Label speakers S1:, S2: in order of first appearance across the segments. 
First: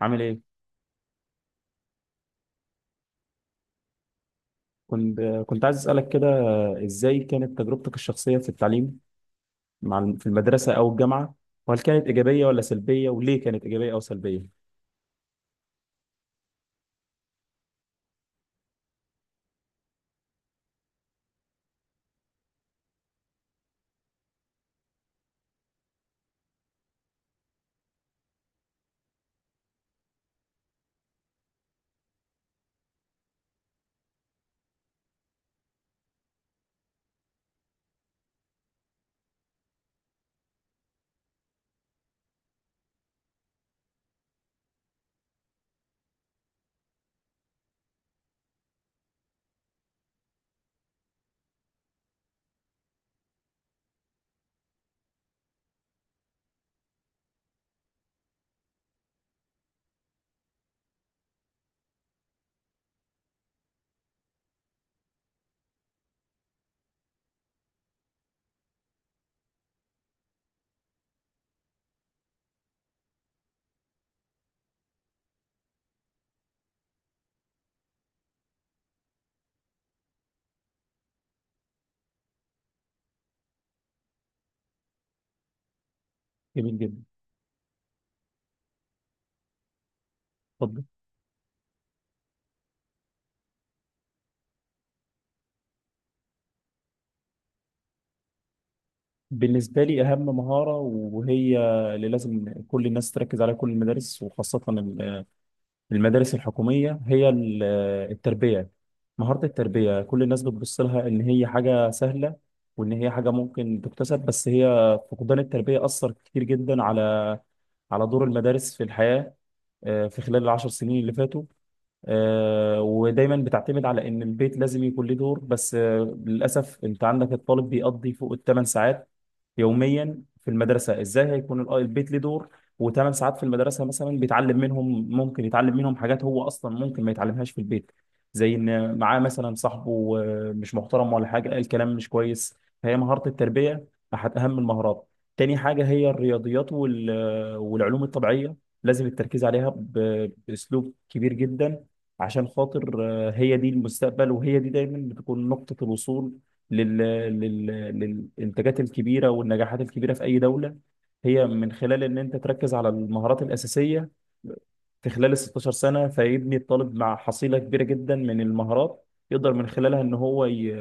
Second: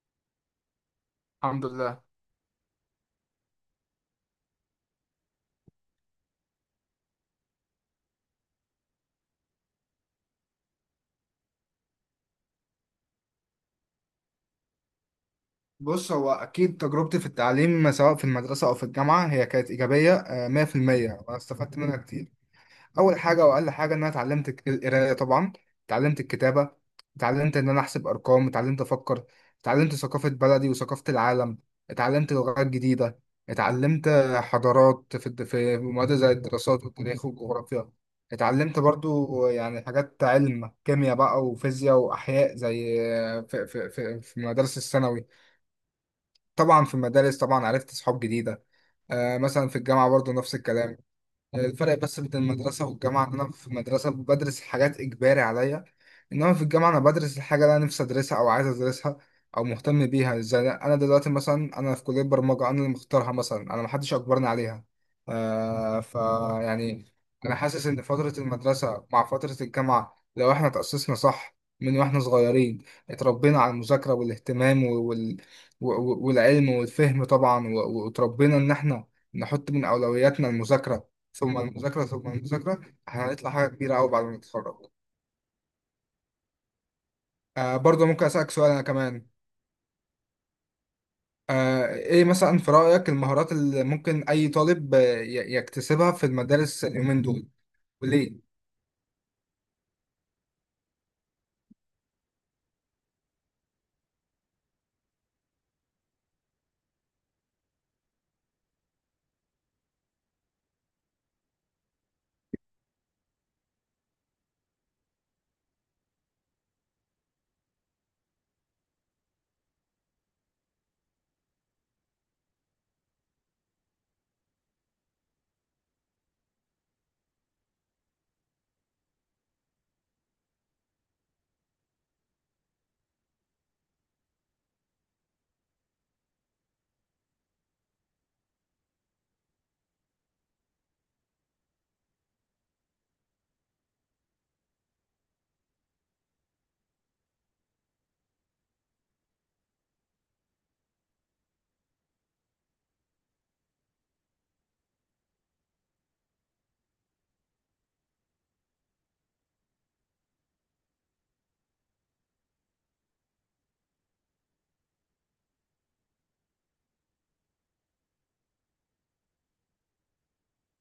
S1: عامل ايه؟
S2: الحمد لله.
S1: كنت كنت عايز اسالك كده. ازاي كانت تجربتك الشخصيه في التعليم في المدرسه او الجامعه؟ وهل كانت ايجابيه ولا سلبيه وليه كانت ايجابيه او سلبيه؟
S2: بص، هو أكيد تجربتي في التعليم سواء في المدرسة أو في الجامعة هي كانت إيجابية، 100%، وأنا استفدت منها كتير. أول حاجة وأقل حاجة إن أنا اتعلمت القراية طبعا، اتعلمت الكتابة، اتعلمت إن أنا أحسب أرقام، اتعلمت أفكر، اتعلمت ثقافة بلدي وثقافة العالم، اتعلمت لغات جديدة، اتعلمت حضارات في في مواد زي الدراسات والتاريخ والجغرافيا، اتعلمت برضو يعني حاجات علم كيمياء بقى وفيزياء وأحياء زي في المدارس الثانوي. طبعا في المدارس طبعا عرفت صحاب جديدة. مثلا في الجامعة برضو نفس الكلام. الفرق بس بين المدرسة والجامعة إن أنا في المدرسة بدرس حاجات إجباري عليا، إنما في الجامعة أنا بدرس الحاجة اللي أنا نفسي أدرسها أو عايز أدرسها أو مهتم بيها، زي أنا دلوقتي مثلا أنا في كلية برمجة أنا اللي مختارها، مثلا أنا محدش أجبرني عليها. آه ف يعني أنا حاسس إن فترة المدرسة مع فترة الجامعة لو إحنا تأسسنا صح من وإحنا صغيرين، اتربينا على المذاكرة والاهتمام والعلم والفهم طبعا واتربينا إن إحنا نحط من أولوياتنا المذاكرة ثم المذاكرة ثم المذاكرة، هنطلع حاجة كبيرة أوي بعد ما نتخرج.
S1: جميل جدا.
S2: برضه ممكن أسألك سؤال أنا كمان.
S1: اتفضل.
S2: إيه مثلا في رأيك المهارات اللي ممكن أي طالب يكتسبها في المدارس اليومين دول، وليه؟
S1: بالنسبه لي اهم مهاره، وهي اللي لازم كل الناس تركز عليها، كل المدارس وخاصه المدارس الحكوميه، هي التربيه. مهاره التربيه كل الناس بتبص لها ان هي حاجه سهله وان هي حاجه ممكن تكتسب، بس هي فقدان التربيه اثر كتير جدا على دور المدارس في الحياة في خلال العشر سنين اللي فاتوا. ودايما بتعتمد على ان البيت لازم يكون له دور، بس للاسف انت عندك الطالب بيقضي فوق الثمان ساعات يوميا في المدرسه. ازاي هيكون البيت ليه دور وثمان ساعات في المدرسه مثلا بيتعلم منهم، ممكن يتعلم منهم حاجات هو اصلا ممكن ما يتعلمهاش في البيت، زي ان معاه مثلا صاحبه مش محترم ولا حاجه قال كلام مش كويس. فهي مهاره التربيه احد اهم المهارات. تاني حاجه هي الرياضيات والعلوم الطبيعيه، لازم التركيز عليها باسلوب كبير جدا، عشان خاطر هي دي المستقبل، وهي دي دايما بتكون نقطه الوصول لل... لل... للإنتاجات الكبيرة والنجاحات الكبيرة في أي دولة، هي من خلال إن أنت تركز على المهارات الأساسية في خلال ال 16 سنة، فيبني الطالب مع حصيلة كبيرة جدا من المهارات يقدر من خلالها إن هو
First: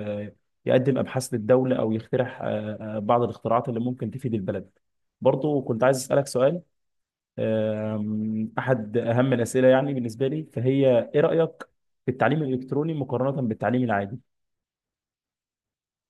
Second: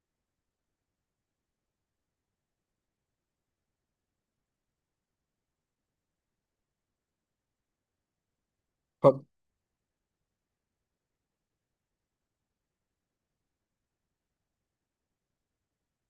S1: يقدم أبحاث للدولة أو يخترع بعض الاختراعات اللي ممكن تفيد البلد. برضو كنت عايز أسألك سؤال. أحد أهم الأسئلة يعني بالنسبة لي، فهي إيه رأيك في التعليم الإلكتروني مقارنة بالتعليم العادي؟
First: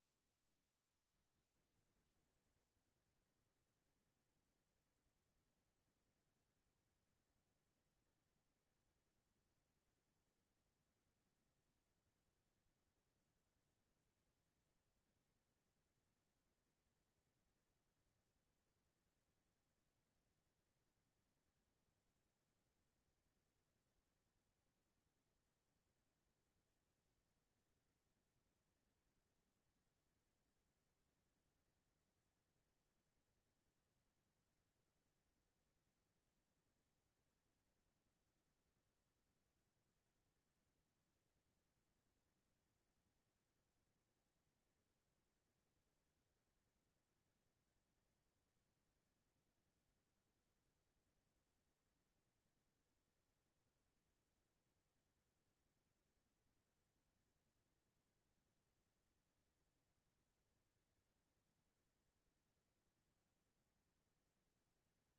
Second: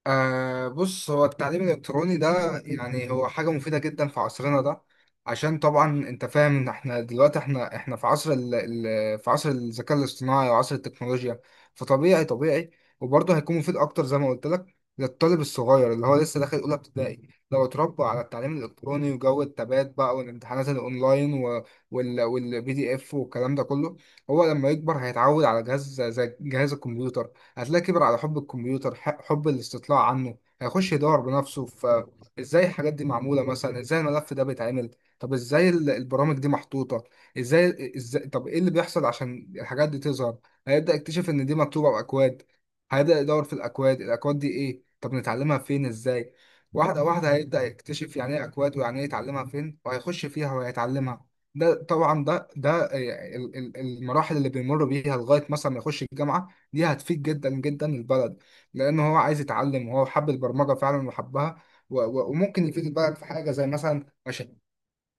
S2: بص، هو التعليم الإلكتروني ده يعني هو حاجة مفيدة جدا في عصرنا ده، عشان طبعا انت فاهم ان احنا دلوقتي احنا في عصر ال ال في عصر الذكاء الاصطناعي وعصر التكنولوجيا، فطبيعي طبيعي. وبرضه هيكون مفيد اكتر زي ما قلت لك للطالب الصغير اللي هو لسه داخل اولى ابتدائي، لو اتربى على التعليم الالكتروني وجو التبات بقى والامتحانات الاونلاين والبي دي اف والكلام ده كله، هو لما يكبر هيتعود على جهاز زي جهاز الكمبيوتر، هتلاقيه كبر على حب الكمبيوتر، حب الاستطلاع عنه، هيخش يدور بنفسه فازاي الحاجات دي معمولة، مثلا ازاي الملف ده بيتعمل، طب ازاي البرامج دي محطوطة، ازاي طب ايه اللي بيحصل عشان الحاجات دي تظهر. هيبدأ يكتشف ان دي مكتوبة بأكواد، هيبدأ يدور في الأكواد، الأكواد دي ايه؟ طب نتعلمها فين؟ ازاي؟ واحدة واحدة هيبدأ يكتشف يعني ايه أكواد، ويعني ايه يتعلمها فين، وهيخش فيها وهيتعلمها. ده طبعا المراحل اللي بيمر بيها لغاية مثلا ما يخش الجامعة، دي هتفيد جدا جدا البلد، لان هو عايز يتعلم وهو حب البرمجه فعلا وحبها، وممكن يفيد البلد في حاجه زي مثلا مشاريع،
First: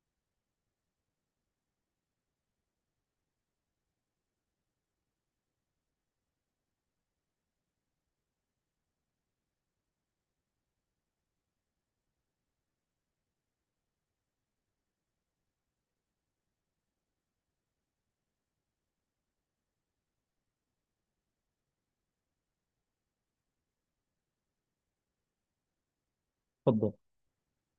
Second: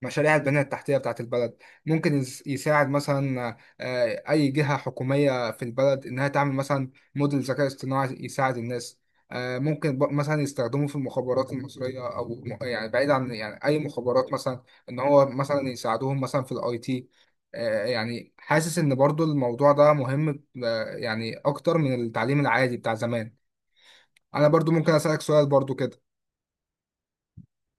S2: مشاريع البنية التحتية بتاعت البلد. ممكن يساعد مثلا أي جهة حكومية في البلد إنها تعمل مثلا موديل ذكاء اصطناعي يساعد الناس. ممكن مثلا يستخدموه في المخابرات المصرية أو يعني بعيد عن يعني أي مخابرات مثلا، إن هو مثلا يساعدوهم مثلا في الأي تي. يعني حاسس إن برضو الموضوع ده مهم، يعني أكتر من التعليم العادي بتاع زمان. أنا برضو ممكن أسألك سؤال برضو كده.
S1: اتفضل.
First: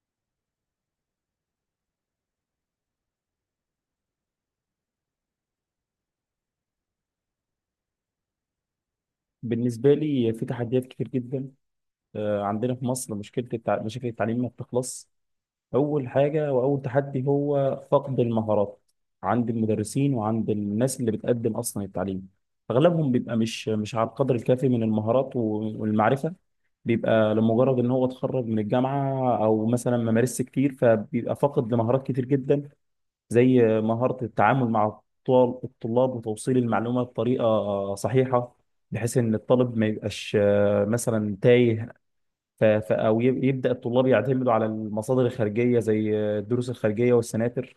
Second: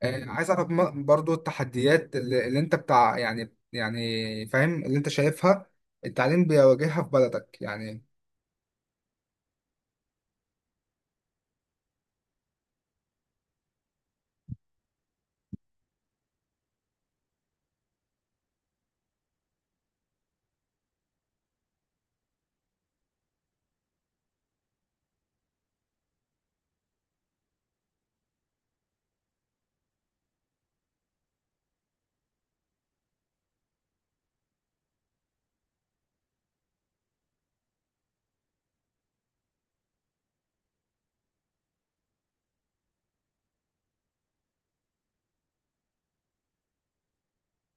S2: عايز اعرف برضو التحديات اللي انت بتاع يعني فاهم اللي انت شايفها التعليم بيواجهها في بلدك يعني.
S1: بالنسبة لي في تحديات كتير جدا. عندنا في مصر مشكلة مشاكل التعليم ما بتخلص. أول حاجة وأول تحدي هو فقد المهارات عند المدرسين وعند الناس اللي بتقدم أصلا التعليم. أغلبهم بيبقى مش على القدر الكافي من المهارات والمعرفة. بيبقى لمجرد إن هو اتخرج من الجامعة أو مثلا ما مارسش كتير، فبيبقى فاقد لمهارات كتير جدا زي مهارة التعامل مع الطلاب وتوصيل المعلومة بطريقة صحيحة، بحيث إن الطالب ما يبقاش مثلا تايه. أو يبدأ الطلاب يعتمدوا على المصادر الخارجية زي الدروس الخارجية والسناتر.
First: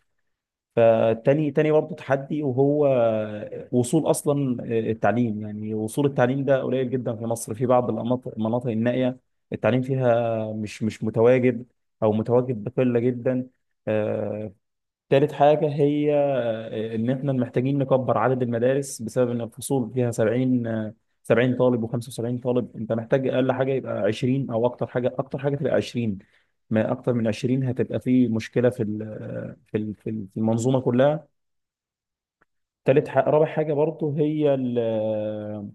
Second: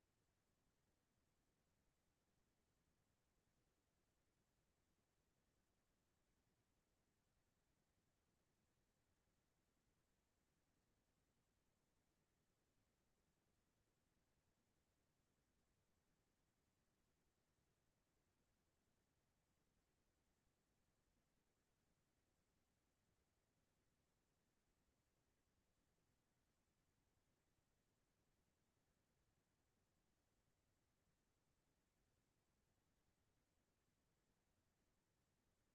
S1: فتاني برضه تحدي، وهو وصول أصلا التعليم. يعني وصول التعليم ده قليل جدا في مصر، في بعض المناطق النائية التعليم فيها مش متواجد، أو متواجد بقلة جدا. آه، تالت حاجة هي إن إحنا محتاجين نكبر عدد المدارس، بسبب إن الفصول فيها 70 70 طالب و75 طالب. أنت محتاج أقل حاجة يبقى 20، أو أكتر حاجة تبقى 20. ما أكتر من 20 هتبقى في مشكلة في ال- آه، في ال- في ال- في المنظومة كلها. تالت حاجة، رابع حاجة برضه هي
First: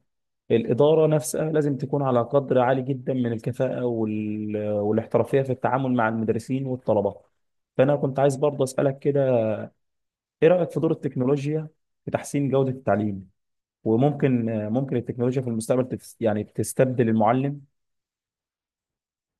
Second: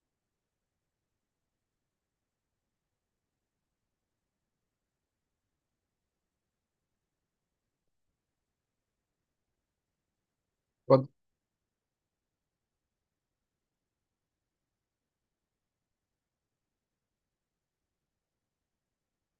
S1: الإدارة نفسها، لازم تكون على قدر عالي جدا من الكفاءة والاحترافية في التعامل مع المدرسين والطلبة. فأنا كنت عايز برضه أسألك كده، ايه رأيك في دور التكنولوجيا في تحسين جودة التعليم؟ وممكن، ممكن التكنولوجيا في المستقبل يعني تستبدل المعلم؟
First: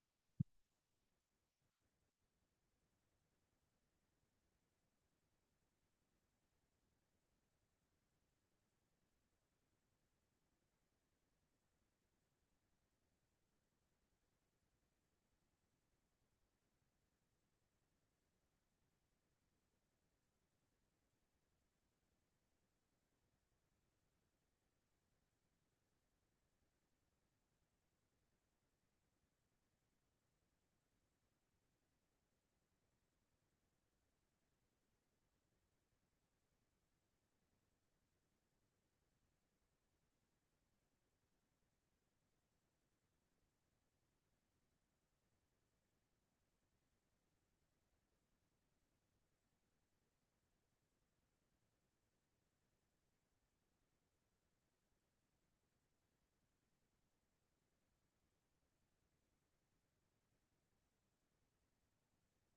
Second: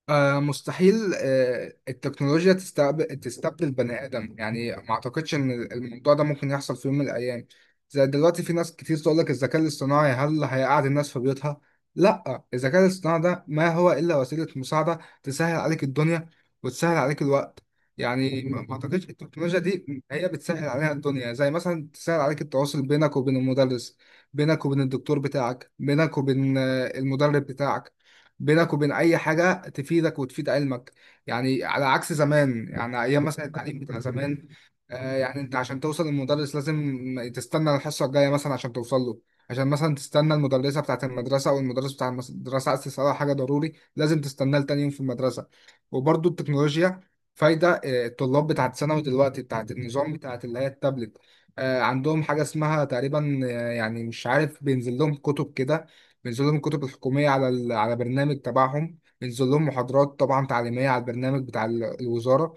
S2: مستحيل التكنولوجيا تستبدل بني آدم، يعني ما أعتقدش إن الموضوع ده ممكن يحصل في يوم من الأيام. زي دلوقتي في ناس كتير تقول لك الذكاء الاصطناعي هل هيقعد الناس في بيوتها؟ لا، الذكاء الاصطناعي ده ما هو إلا وسيلة مساعدة تسهل عليك الدنيا وتسهل عليك الوقت. يعني ما أعتقدش، التكنولوجيا دي هي بتسهل عليها الدنيا، زي مثلا تسهل عليك التواصل بينك وبين المدرس، بينك وبين الدكتور بتاعك، بينك وبين المدرب بتاعك، بينك وبين اي حاجه تفيدك وتفيد علمك. يعني على عكس زمان، يعني ايام مثلا التعليم بتاع زمان، يعني انت عشان توصل للمدرس لازم تستنى الحصه الجايه مثلا عشان توصل له، عشان مثلا تستنى المدرسه بتاعه، المدرسه او المدرس بتاع المدرسه، عايز تساله حاجه ضروري لازم تستناه لتاني يوم في المدرسه. وبرده التكنولوجيا فايده، الطلاب بتاعه ثانوي دلوقتي بتاعه النظام بتاعه اللي هي التابلت، عندهم حاجه اسمها تقريبا، يعني مش عارف بينزل لهم كتب كده، بينزل لهم الكتب الحكومية على على برنامج تبعهم، بينزل لهم محاضرات طبعا تعليمية على البرنامج بتاع الوزارة.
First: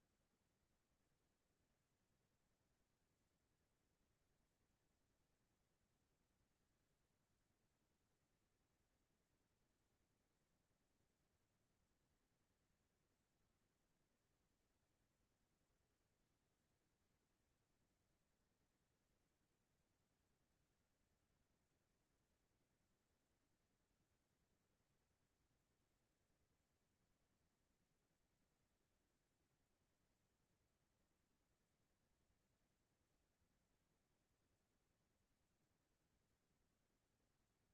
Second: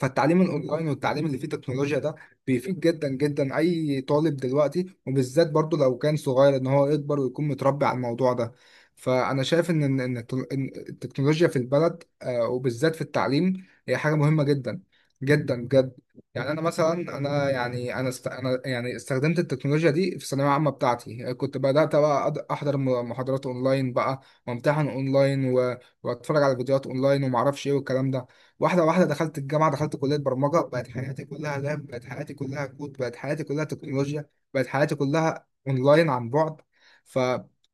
S2: فالتعليم الاونلاين والتعليم اللي فيه تكنولوجيا ده بيفيد جدا جدا اي طالب دلوقتي وبالذات برضو لو كان صغير ان هو يكبر ويكون متربي على الموضوع ده. فانا شايف إن التكنولوجيا في البلد، وبالذات في التعليم، هي حاجة مهمة جدا جدا بجد. يعني انا مثلا، انا يعني انا است... انا يعني استخدمت التكنولوجيا دي في الثانويه العامه بتاعتي، كنت بدات بقى احضر محاضرات اونلاين بقى، وامتحن اونلاين واتفرج على فيديوهات اونلاين وما اعرفش ايه والكلام ده. واحدة واحدة دخلت الجامعة، دخلت كلية برمجة، بقت حياتي كلها لاب، بقت حياتي كلها كود، بقت حياتي كلها تكنولوجيا، بقت حياتي كلها اونلاين عن بعد. ف...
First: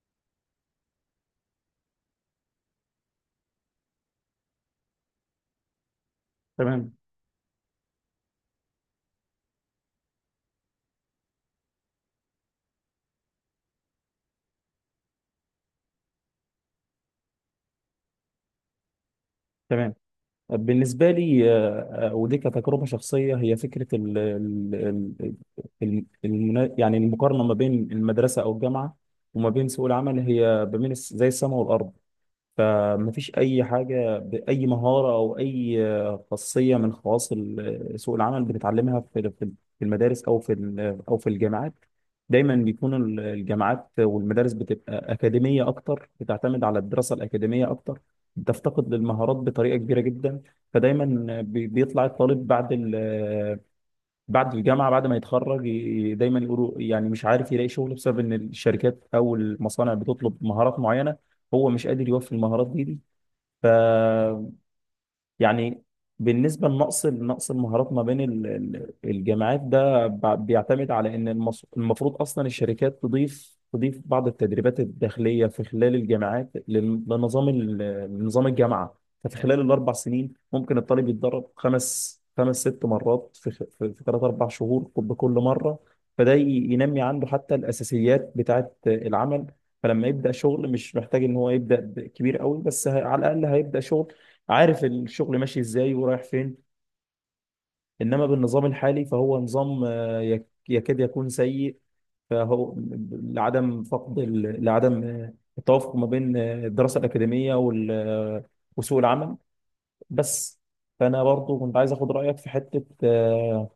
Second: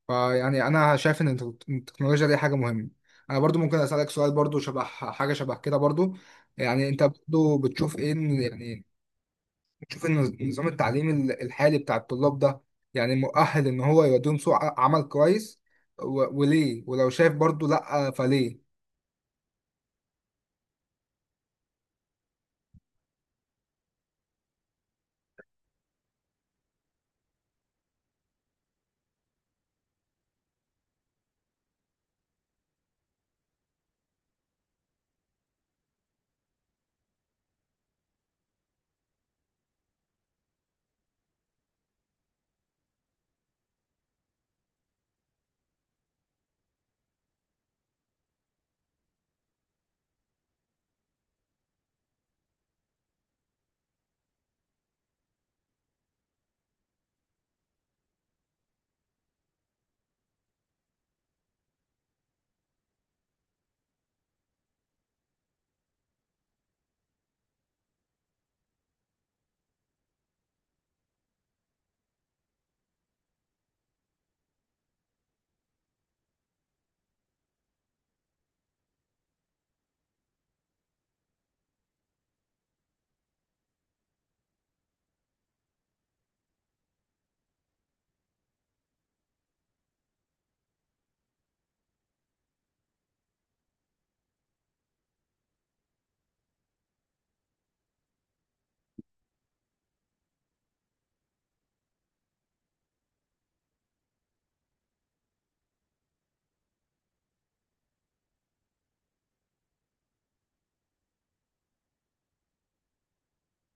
S2: ف يعني انا شايف ان التكنولوجيا دي حاجة مهمة. انا برضو ممكن اسألك سؤال برضو شبه حاجة شبه كده برضو. يعني
S1: تمام،
S2: انت برضو بتشوف ايه، يعني بتشوف ان النظام التعليمي الحالي بتاع الطلاب ده يعني مؤهل ان هو يوديهم سوق عمل كويس، وليه؟ ولو شايف برضو لا، فليه؟
S1: تمام. بالنسبة لي ودي كتجربة شخصية هي فكرة يعني المقارنة ما بين المدرسة أو الجامعة وما بين سوق العمل، هي ما بين زي السماء والأرض. فمفيش أي حاجة بأي مهارة أو أي خاصية من خواص سوق العمل بتتعلمها في المدارس أو في الجامعات. دايما بيكون الجامعات والمدارس بتبقى أكاديمية أكتر، بتعتمد على الدراسة الأكاديمية أكتر، بتفتقد للمهارات بطريقة كبيرة جدا. فدايما بيطلع الطالب بعد ال بعد الجامعه بعد ما يتخرج دايما يقولوا يعني مش عارف يلاقي شغل بسبب ان الشركات او المصانع بتطلب مهارات معينه، هو مش قادر يوفي المهارات دي. ف يعني بالنسبه لنقص المهارات ما بين الجامعات، ده بيعتمد على ان المفروض اصلا الشركات تضيف بعض التدريبات الداخليه في خلال الجامعات لنظام لنظام الجامعه. ففي خلال الاربع سنين ممكن الطالب يتدرب خمس ست مرات في خ- في في ثلاث اربع شهور بكل مره. فده ينمي عنده حتى الاساسيات بتاعت العمل، فلما يبدا شغل مش محتاج ان هو يبدا كبير قوي، بس على الاقل هيبدا شغل عارف الشغل ماشي ازاي ورايح فين. انما بالنظام الحالي فهو نظام يكاد يكون سيء، فهو لعدم التوافق ما بين الدراسة الأكاديمية وسوق العمل. بس. فأنا برضو كنت عايز أخد رأيك في حتة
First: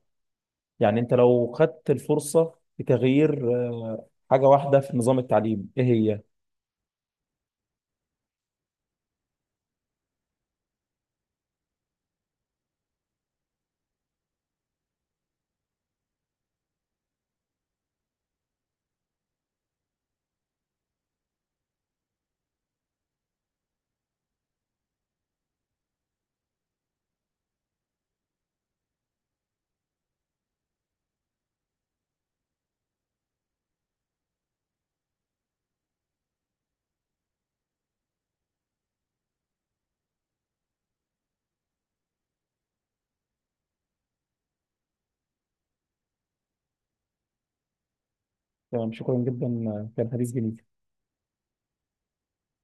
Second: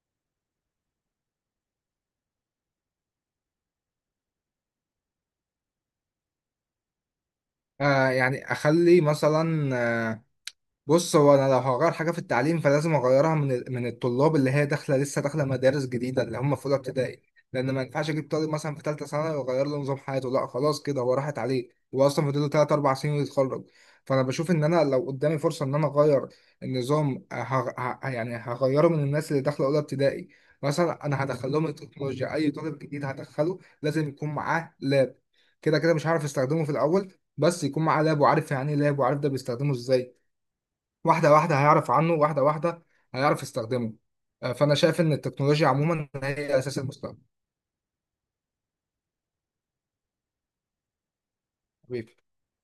S1: يعني أنت لو خدت الفرصة لتغيير حاجة واحدة في نظام التعليم إيه هي؟
S2: يعني اخلي مثلا، بص هو انا لو هغير حاجه في التعليم فلازم اغيرها من من الطلاب اللي هي داخله لسه داخله مدارس جديده اللي هم في اولى ابتدائي، لان ما ينفعش اجيب طالب مثلا في ثالثه ثانوي واغير له نظام حياته، لا خلاص كده هو راحت عليه، هو اصلا فاضل له 3 4 سنين ويتخرج. فانا بشوف ان انا لو قدامي فرصه ان انا اغير النظام، يعني هغيره من الناس اللي داخله اولى ابتدائي. مثلا انا هدخل لهم التكنولوجيا، اي طالب جديد هدخله لازم يكون معاه لاب، كده كده مش هعرف استخدمه في الاول بس يكون معاه لاب وعارف يعني ايه لاب وعارف ده بيستخدمه ازاي. واحدة واحدة هيعرف عنه، واحدة واحدة هيعرف يستخدمه. فأنا شايف إن التكنولوجيا عموما هي أساس المستقبل.
S1: تمام، شكرا جدا. كان حديث جميل.